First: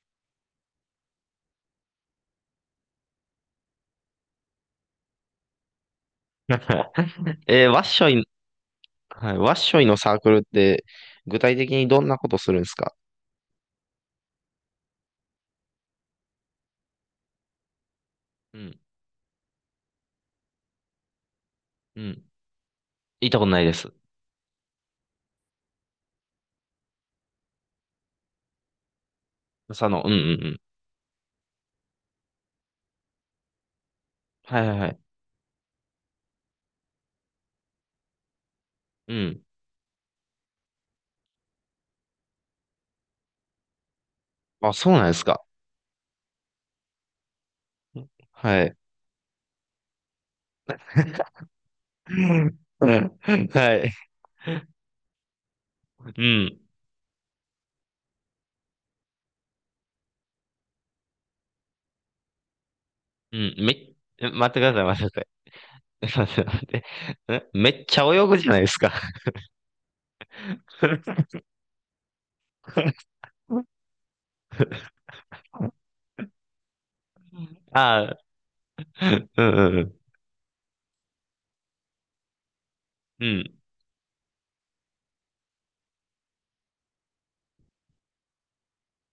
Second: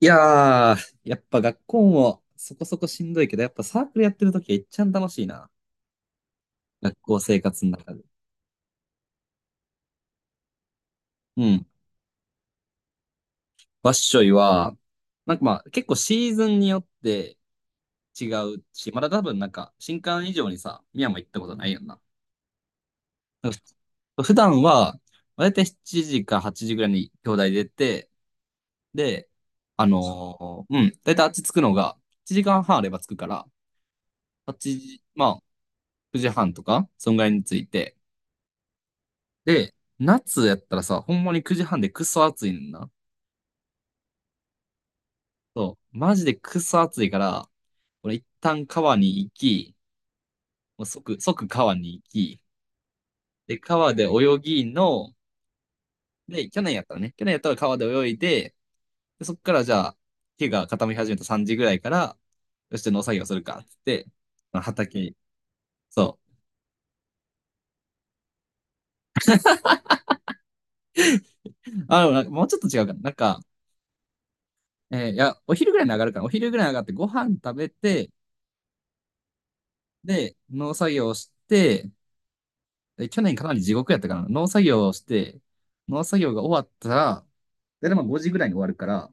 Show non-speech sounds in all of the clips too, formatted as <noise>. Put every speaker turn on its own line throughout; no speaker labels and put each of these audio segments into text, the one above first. いやー、やっぱ学校もそこそこしんどいけど、やっぱサークルやってるときは一ん楽しいな。
<laughs>
学校生活の
ワッ
中で。
ショイ、はい、ワッショイのサークルって、具
う
体
ん。
的にどんなことするんですか？
わっしょいは、なんかまあ結構シーズンによって違
う
う
ん、
し、まだ多分なんか新刊以上にさ、宮も行ったことないよな。
うん。行ったこ
だ
と
か
ないです。
ら普段は、だいたい7時か8時ぐらいに兄弟出て、で、
佐野、うんうんうん。
うん、だいたいあっち着くのが1時間半あれば着くから、
はいはい
8
はい。
時、まあ9時半とか、そんぐらいに着いて、
うん。
で、夏やったらさ、ほんまに9時半でクソ暑いねんな。
あ、そうなんですか。
そう、マジでクソ暑いから、俺一
は
旦
い。
川に行き、もう即川に行
う
き、
んうん
で、
は
川で
い。
泳ぎの、
う
で、去
ん。
年やったらね、去年やったら川で泳いで、でそっからじゃあ、日が傾き始めた3時ぐらいから、よし、じゃあ農作業す
う
る
ん。
か、っつって、
え、待っ
ま
てく
あ
ださい、
畑
待って
に、
くだ
そ
さい。待って待って。え、めっちゃ泳ぐじゃないですか。<laughs>
う。あ、でもなんかもうちょっと違うかな。なんか、いや、お昼ぐらいに上がるから、お昼ぐらいに上がってご飯食べ
あ
て、
あ、うんうん
で、農作業して、で去
うん。う
年かな
ん。
り地獄やったかな。農作業をして、農作業が終わったら、だいたいまあ5時ぐらいに終わるから、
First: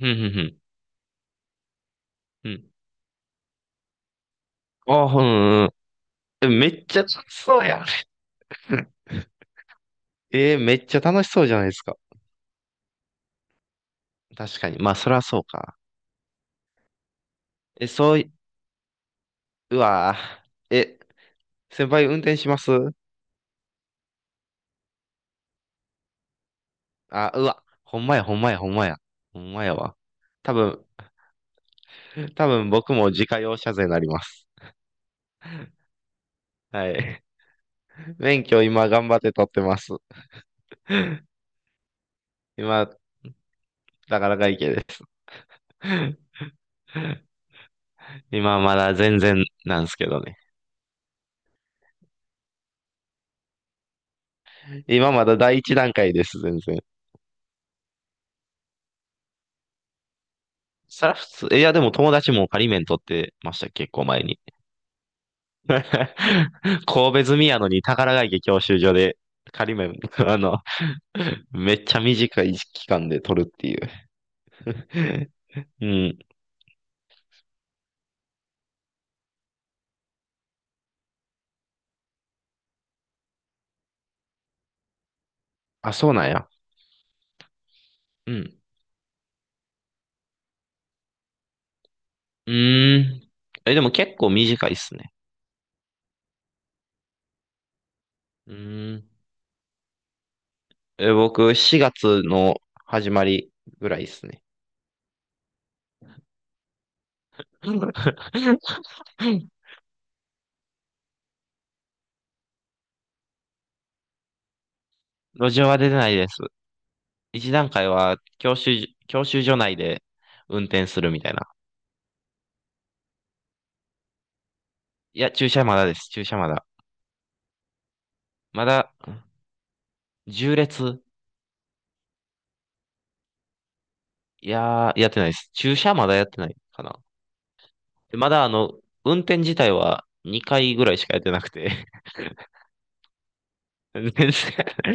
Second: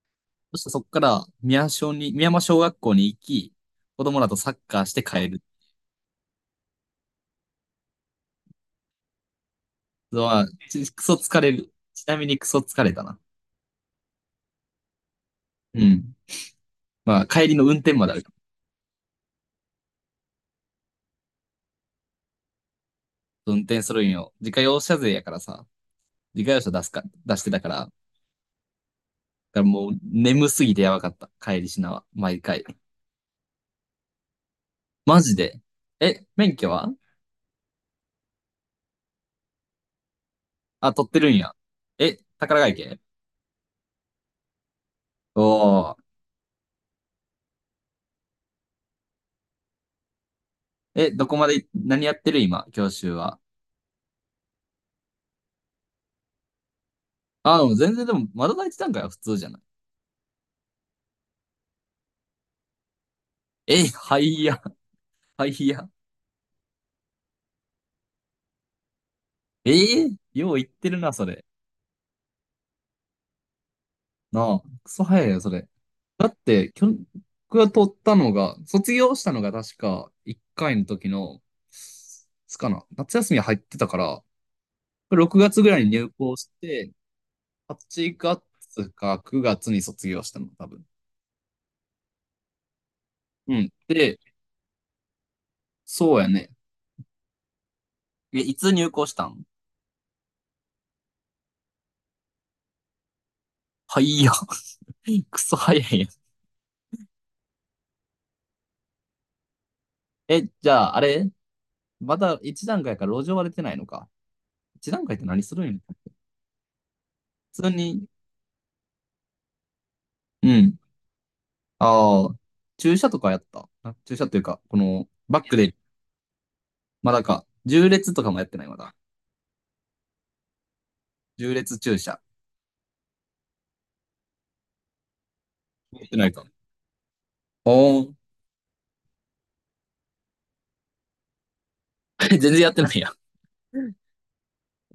うんう
そ
ん
してそこから宮小に、宮山
うん。う
小
ん、
学校に行き、子供らとサッカーして
ああ、う
帰る。
んうんうん。え、めっちゃ楽しそうやん。<laughs>
のは、
めっちゃ
クソ
楽し
疲
そう
れ
じゃない
る。
ですか。
ちなみにクソ疲れたな。
確かに。まあ、そりゃそうか。
うん。まあ、帰りの運
え、
転まであ
そう
るか
い、
ら。
うわぁ。え、先輩運転します？
運転するんよ。自家用車税やからさ、自家用車出すか、
あ、
出
う
してた
わ。
から、だか
ほんまや、ほんまや、ほんまや。ほん
ら
まや
もう
わ。
眠
多
すぎて
分、
やばかった。帰りしなは、毎
多
回。
分僕も自家用車税になります。
マジで。え、免許
は
は？
い。<laughs> 免許今頑張って取ってます。
あ、取ってるんや。え、宝ヶ池？
今、なかなかいいけです。
おー、
<laughs> 今まだ全然なんですけどね。
え、どこまで、何やってる今、教習は？
今まだ第一段階です、全然。
あ、でも全然でも、まだ第一段階は普通じゃない？
そら普通、えいやでも友達も仮免取ってました、
え、
結構
は
前に。
いや、<laughs> はいや。
<laughs> 神戸住みやのに宝ヶ池教習所で
え
仮面、
ー、
<laughs> あ
よう
の、
言ってるな、それ。
めっちゃ短い期間で取るってい
なあ、クソ早い
う。
よ、それ。
うん。
だって、僕が取ったのが、卒業したのが確か1回の時の、いつかな、夏休み入ってたから、6月ぐらいに
あ、
入
そうなん
校
や。
して、8
うん。
月か9月に卒業したの、多分。
うーん。
うん。
え、でも結
で、
構短いっすね。
そうやね。え、
う
いつ入
ー
校
ん。
したん？
え、僕、4月の始まりぐら
は
いっ
い
す
や。
ね。
<laughs> クソ早いやん。
<laughs>
え、じゃあ、あれまだ一段階から路上割れてないのか。一段階って何
路
する
上
ん
は
や？
出てないです。一
普
段
通
階
に、
は教習所内で
う
運
ん。
転するみたいな。
ああ、駐車とかやった。あ駐車というか、この、
いや、
バッ
駐
ク
車
で、
まだです。駐車まだ。
まだか、縦列とかもやってな
ま
い、ま
だ、
だ。
縦列。
縦列駐車。
いやー、やってないです。駐車
や
ま
っ
だ
て
や
な
っ
い
て
か。
ないかな。
おー。
で、まだ運転自体は2回ぐらいしかやってなくて。<laughs>
<laughs> 全然やってないやん。
全然。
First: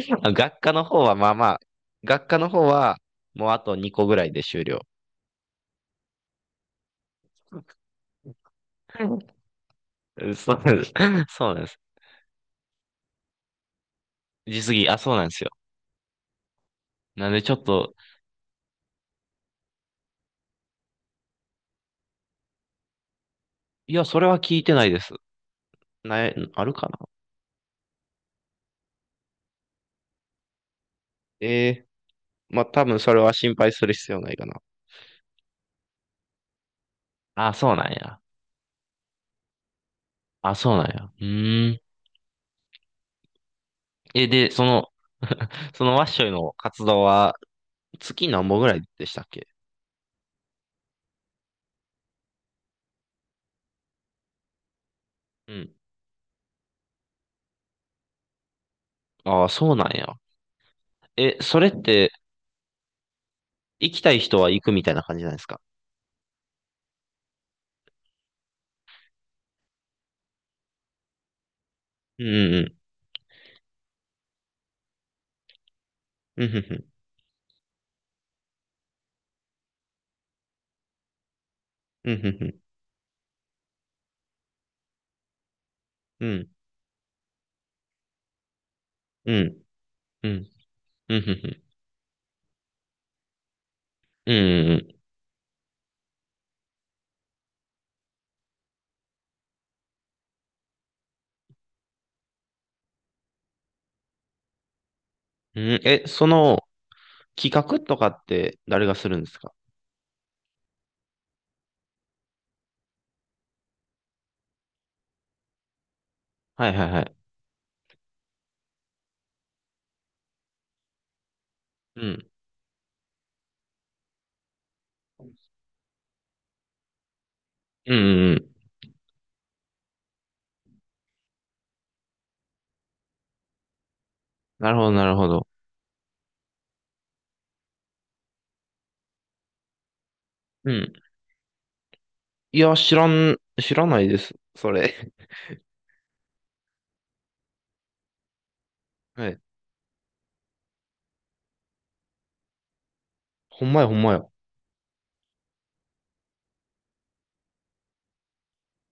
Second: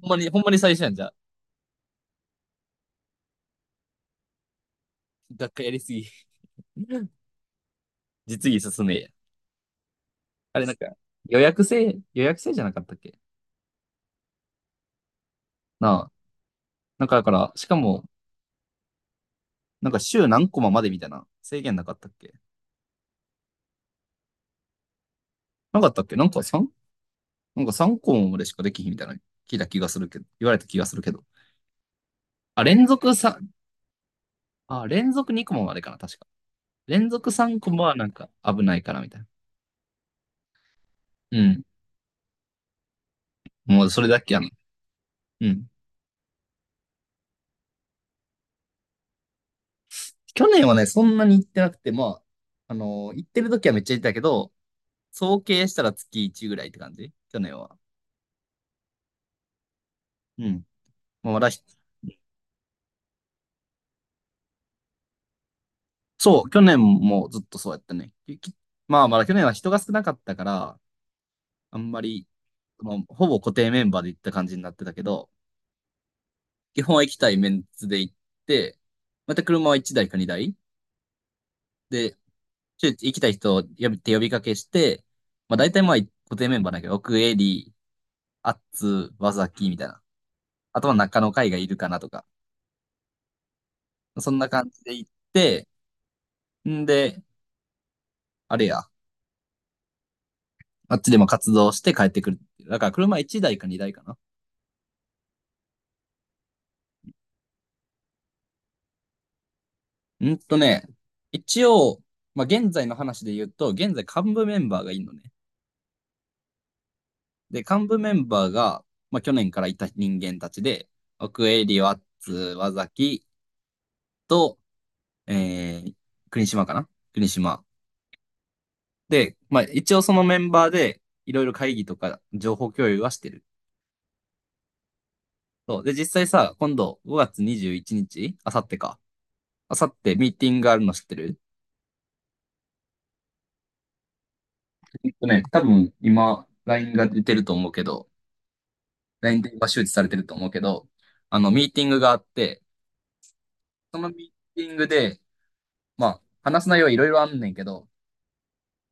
ほんまに、ほんまに
学
最
科
初
の
やん
方
じゃあ。
はまあまあ、学科の方はもうあと2個ぐらいで終了。
学会やりすぎ。実技進めや。
<laughs> そ
あ
う
れな
な
ん
んです。
か、予
そうな
約
んです。
制、予約制じゃなかったっけ？
あ、そうなんですよ。
なあ。なんかだ
な
か
んでち
ら、
ょっ
しか
と、
も、なんか週何コマまでみたいな制限なかったっけ
いや、それは聞いてないです。
なかったっけな
な
んか
い、あ
3?
るかな？
なんか3コマまでしかできひんみたいな聞いた気がするけど、言われた気がするけど。
ええ、ま
あ、
あ、多
連
分そ
続
れは
3、
心配する必要ないかな。
あ、連続2コマまでかな、確か。連続
あ、
3コ
そう
マ
なん
はなん
や。
か危ないからみたいな。
あ、そうなんや。う
うん。
ーん。
もうそれだ
え、
けやな。
で、
うん。
<laughs> そのワッショイの活動は、月何本ぐらいでしたっけ？
去年はね、そんなに行ってなくて、まあ、行ってる時はめっちゃ行ったけど、総
う
計し
ん。
たら月1ぐらいって感じ去年は。
ああ、そうなんや。
うん。まあ、
え、
まだ
それって、行きたい人は行くみたいな感じなんですか？
そう、去年もずっとそうやったね。まあ、まだ去年は人が少なかったから、あんま
う
り、
んうん
まあ、ほぼ固定メンバーで行った感じになってたけど、
うん。うんふんふ
基
ん。
本は行きたいメンツで行って、また車は1台か2台
う
で、
んふんふん。
ちょ行きたい人を呼びかけして、まあ大体まあ
う
固定
ん
メンバーだけど、奥エリー、アッツ、ワ
う
ザ
ん。
キみたいな。
うん
あとは
ふ
中
んふ
の会が
ん。
いるかなとか、そ
うん
んな感
う
じで
ん
行って、んで、あれや、あっちでも活動して帰ってくる。だから車1台か2台かな。
うん。うん、え、企画とかって誰がするんですか？
うんとね、一応、まあ現在の話で言うと、現在幹部メンバーがいるのね。
はいはいはい。
で、幹部メンバーが、まあ、去年からいた人間たちで、奥江、理ワッ
うん。
ツ、和崎と、えー、国島かな国島。
うんうんうん。
で、まあ、一応そのメンバーで、いろいろ会議とか情報共有はしてる。
なるほどなるほど。
そう。で、実際さ、今度5月21日、あさってか。あさってミーティングが
う
あるの
ん。
知ってる？
いや、知らん、知らないです。そ
えっ
れ。
とね、多分今、LINE が出てると思うけど、
<laughs> はい。
LINE で今周知されてると思うけど、あの、ミーティングがあって、
ほんまやほ
そ
ん
の
まや。
ミーティングで、まあ、話す内容はいろいろあんねんけど、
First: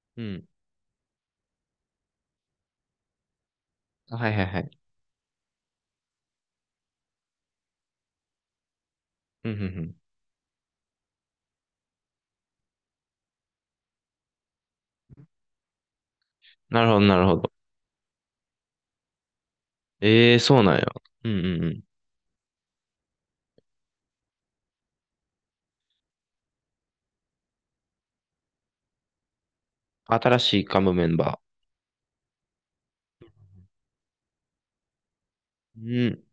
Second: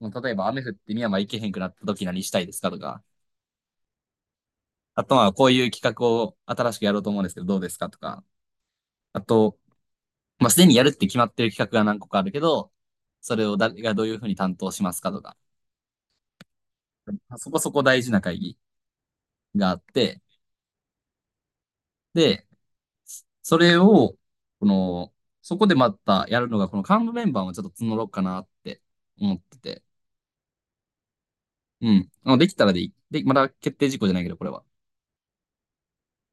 もう
う
例えば
ん。
雨降って深山行けへんくなった時何したいですかとか、
はいはいはい。
あとまあこういう企画を新しくやろうと思うんですけどどうですかとか、あ
うんう
と、
ん、
まあすでにやるって決まってる企画が何個かあるけど、それを誰がどういうふうに担当しますかとか、
なるほど、なるほ
そ
ど。
こそこ大事な会議があって、
ええ、そうなんや。うんうんうん。
で、それを、この、そこでまたやるのが、この幹部メンバーをちょっと募ろうかなって思ってて、
新しいカムメンバ
うん。できたらでいい。で、まだ決定事項じゃないけど、これは。
ー。うん。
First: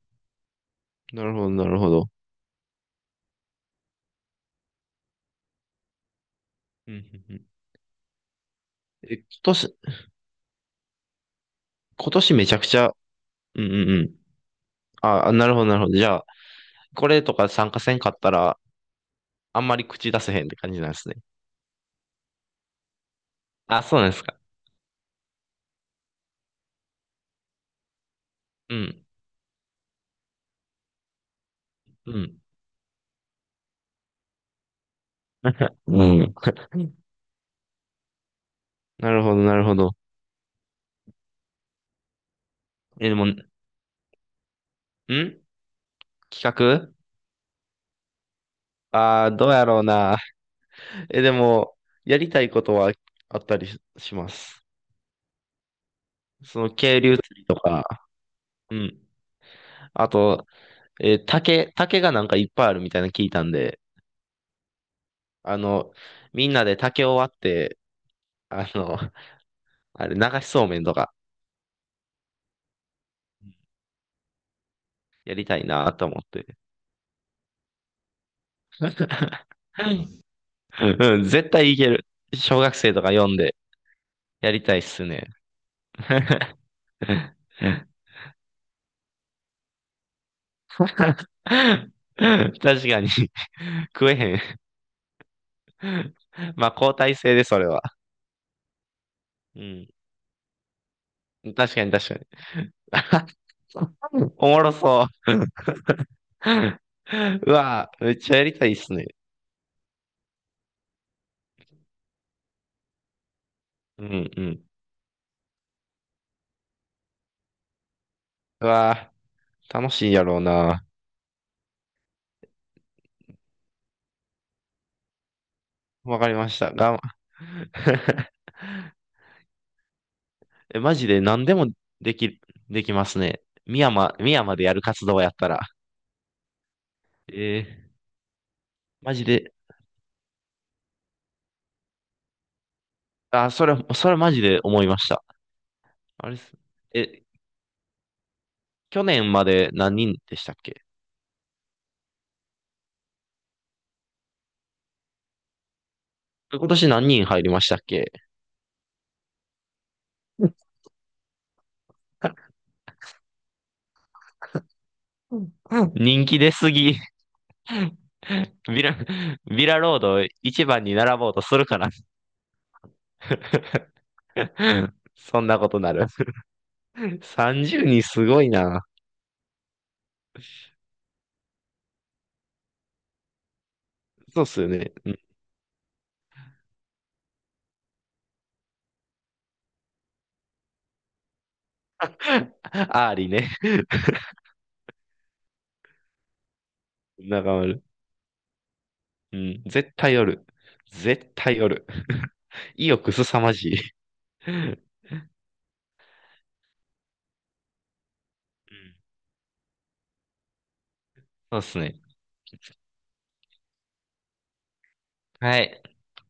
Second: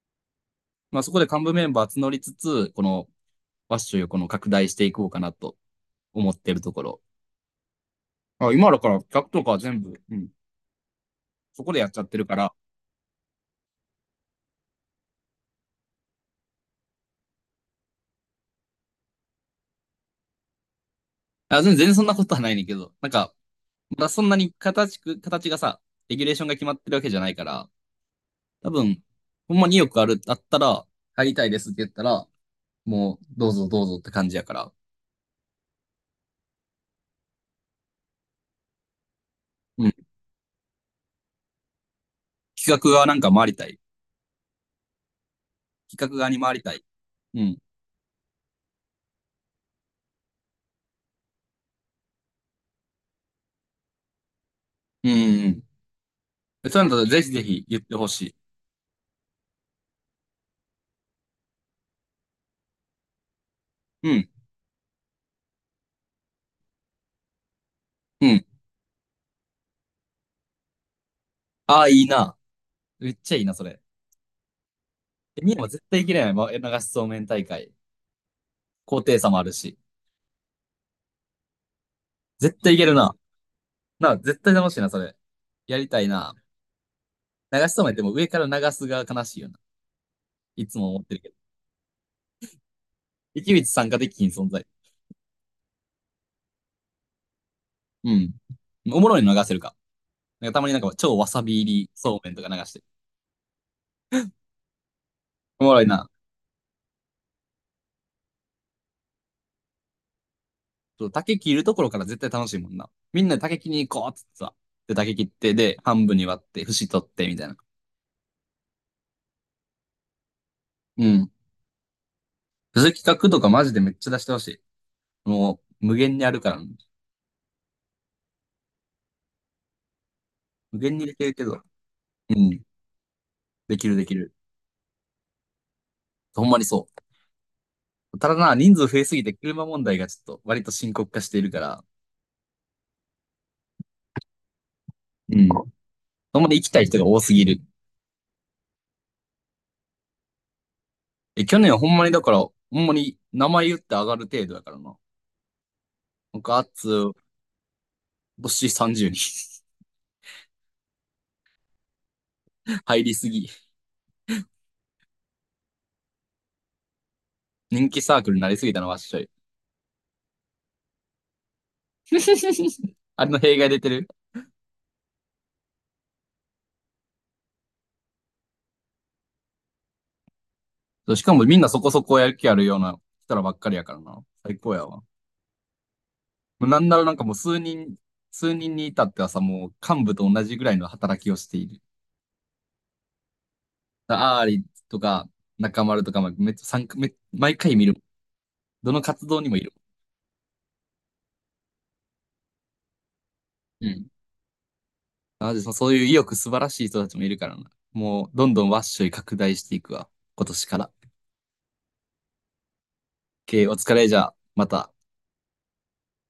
まあそこ
な
で
るほ
幹
ど、
部メ
な
ン
る
バ
ほ
ー募
ど。
りつつ、このファッションをこの拡大していこうかなと思ってるとこ
うん
ろ。
うんうん。
あ、今だから企
え、
画とか
今
は
年、
全部、うん、そこでやっちゃっ
今
てる
年
か
め
ら、
ちゃくちゃ、うんうんうん。あ、なるほど、なるほど。じゃあ、これとか参加せんかったら、あんまり口出せへんって感じなんですね。
あ、全然全然そんなことはないねんけど、なんか、
あ、そう
ま
な
だ
んで
そ
す
んな
か。
に形がさ、レギュレーションが決まってるわけじゃないから、多
う
分、
ん。
ほんまに意くある、あったら、入りたいですって言った
う
ら、
ん。
もう、どうぞどうぞって感じやから。
<laughs> うん。<laughs> なるほど、なるほ
うん。
ど。
企画側
え、
な
で
ん
も、
か回りたい。企画側に
企
回りたい。
画、
うん。
どうやろうな。<laughs> え、でも、やりたいことはあったりしします。
うんうん
そ
う
の、
ん。そうなんだ
渓
と
流
ぜひ
釣
ぜ
りと
ひ言っ
か、
てほしい。
うん。あと、竹がなんかいっぱいあるみたいなの聞いたんで、
うん。
あの、みんなで竹を割って、
うん。
あの、<laughs> あれ、流しそうめんとか
ああ、いいな。めっちゃいいな、それ。
やり
ミ
た
ヤ
い
も絶
な
対い
と
け
思
る
っ
やん。ま
て。
流しそうめん大会。高低差もあるし。
うん、うん。絶対いける。
絶
小学
対いける
生とか
な。
読んで
な、絶
や
対
り
楽
た
し
い
い
っ
な、そ
す
れ。
ね。
やり
<laughs>
たいな。
確
流しそうめんってもう上から流すが悲しいよな。いつも思ってるけど。
かに
池口参加で
食え
きひん
へ
存
ん。
在。
まあ、交代制で、それは。
うん。おもろいの流せる
う
か。
ん。
なんかたまになんか超わさび入
確か
り
に、確か
そう
に。
めんとか流してる。
<laughs> おもろそう。
おもろいな。
<laughs> うわぁ、めっちゃやりたいっすね。
竹切るところから絶対楽しいもんな。みんなで竹切りに行
う
こうっつって
ん、う
さ。
ん。
で、竹切って、で、半分に割って、節取って、みたいな。
うわぁ。楽しいやろうな。
うん。そういう企画とかマジでめっちゃ出してほしい。もう、無限
わ
に
か
あ
り
る
ま
から、
した。<laughs>
無
え、マ
限に
ジ
で
で
きるけ
何で
ど。
もで
う
き、
ん。
できますね。
で
深
きるでき
山、深
る。
山でやる活動やったら。
ほんまにそ
えー
う。ただな、人数増え
マ
すぎ
ジ
て
で、
車問題がちょっと割と深刻化しているから、
あ、それマジで思いました。
うん。ほ
あれっ
んま
す。
に行きたい人が多
え、
すぎる。
去年まで何人でしたっけ？
え、去年はほんまにだから、ほんまに名前言って上がる程度だからな。なんか、あ
今
っつ、
年何人入りましたっけ？
星30人
うん
<laughs> 入りすぎ。
うん。 <laughs> 人気出すぎ。
人気サークルになりすぎた
ビ
の
ラ、
わっしょい。
ビラロード一番に並ぼうとするかな。
<laughs> あれの弊害出てる。
<laughs> そんなことなる。30人すごいな。
そうしかもみんなそこそこやる気あるような人らばっかりやからな。
そうっ
最
すよ
高や
ね。
わ。もうなんならなんかもう数人、数人に至ってはさ、もう幹部と同じぐらいの働きをしている。
アーリーね。
アーリとか、中丸とか、まあめっちゃ参加め、
中
毎回
丸。
見る。どの活
う
動にもい
ん。
る。
絶対おる。絶対おる。<laughs> 意欲すさまじい。
うん。
うん、
なのでそういう意欲素晴らしい人たちもいるからな。もう、どんどんワッショイ拡大していくわ。今年から。
そうっすね。
OK、お疲れじゃあ、また
はい。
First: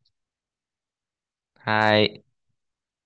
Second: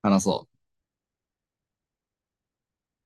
話そう。
はい。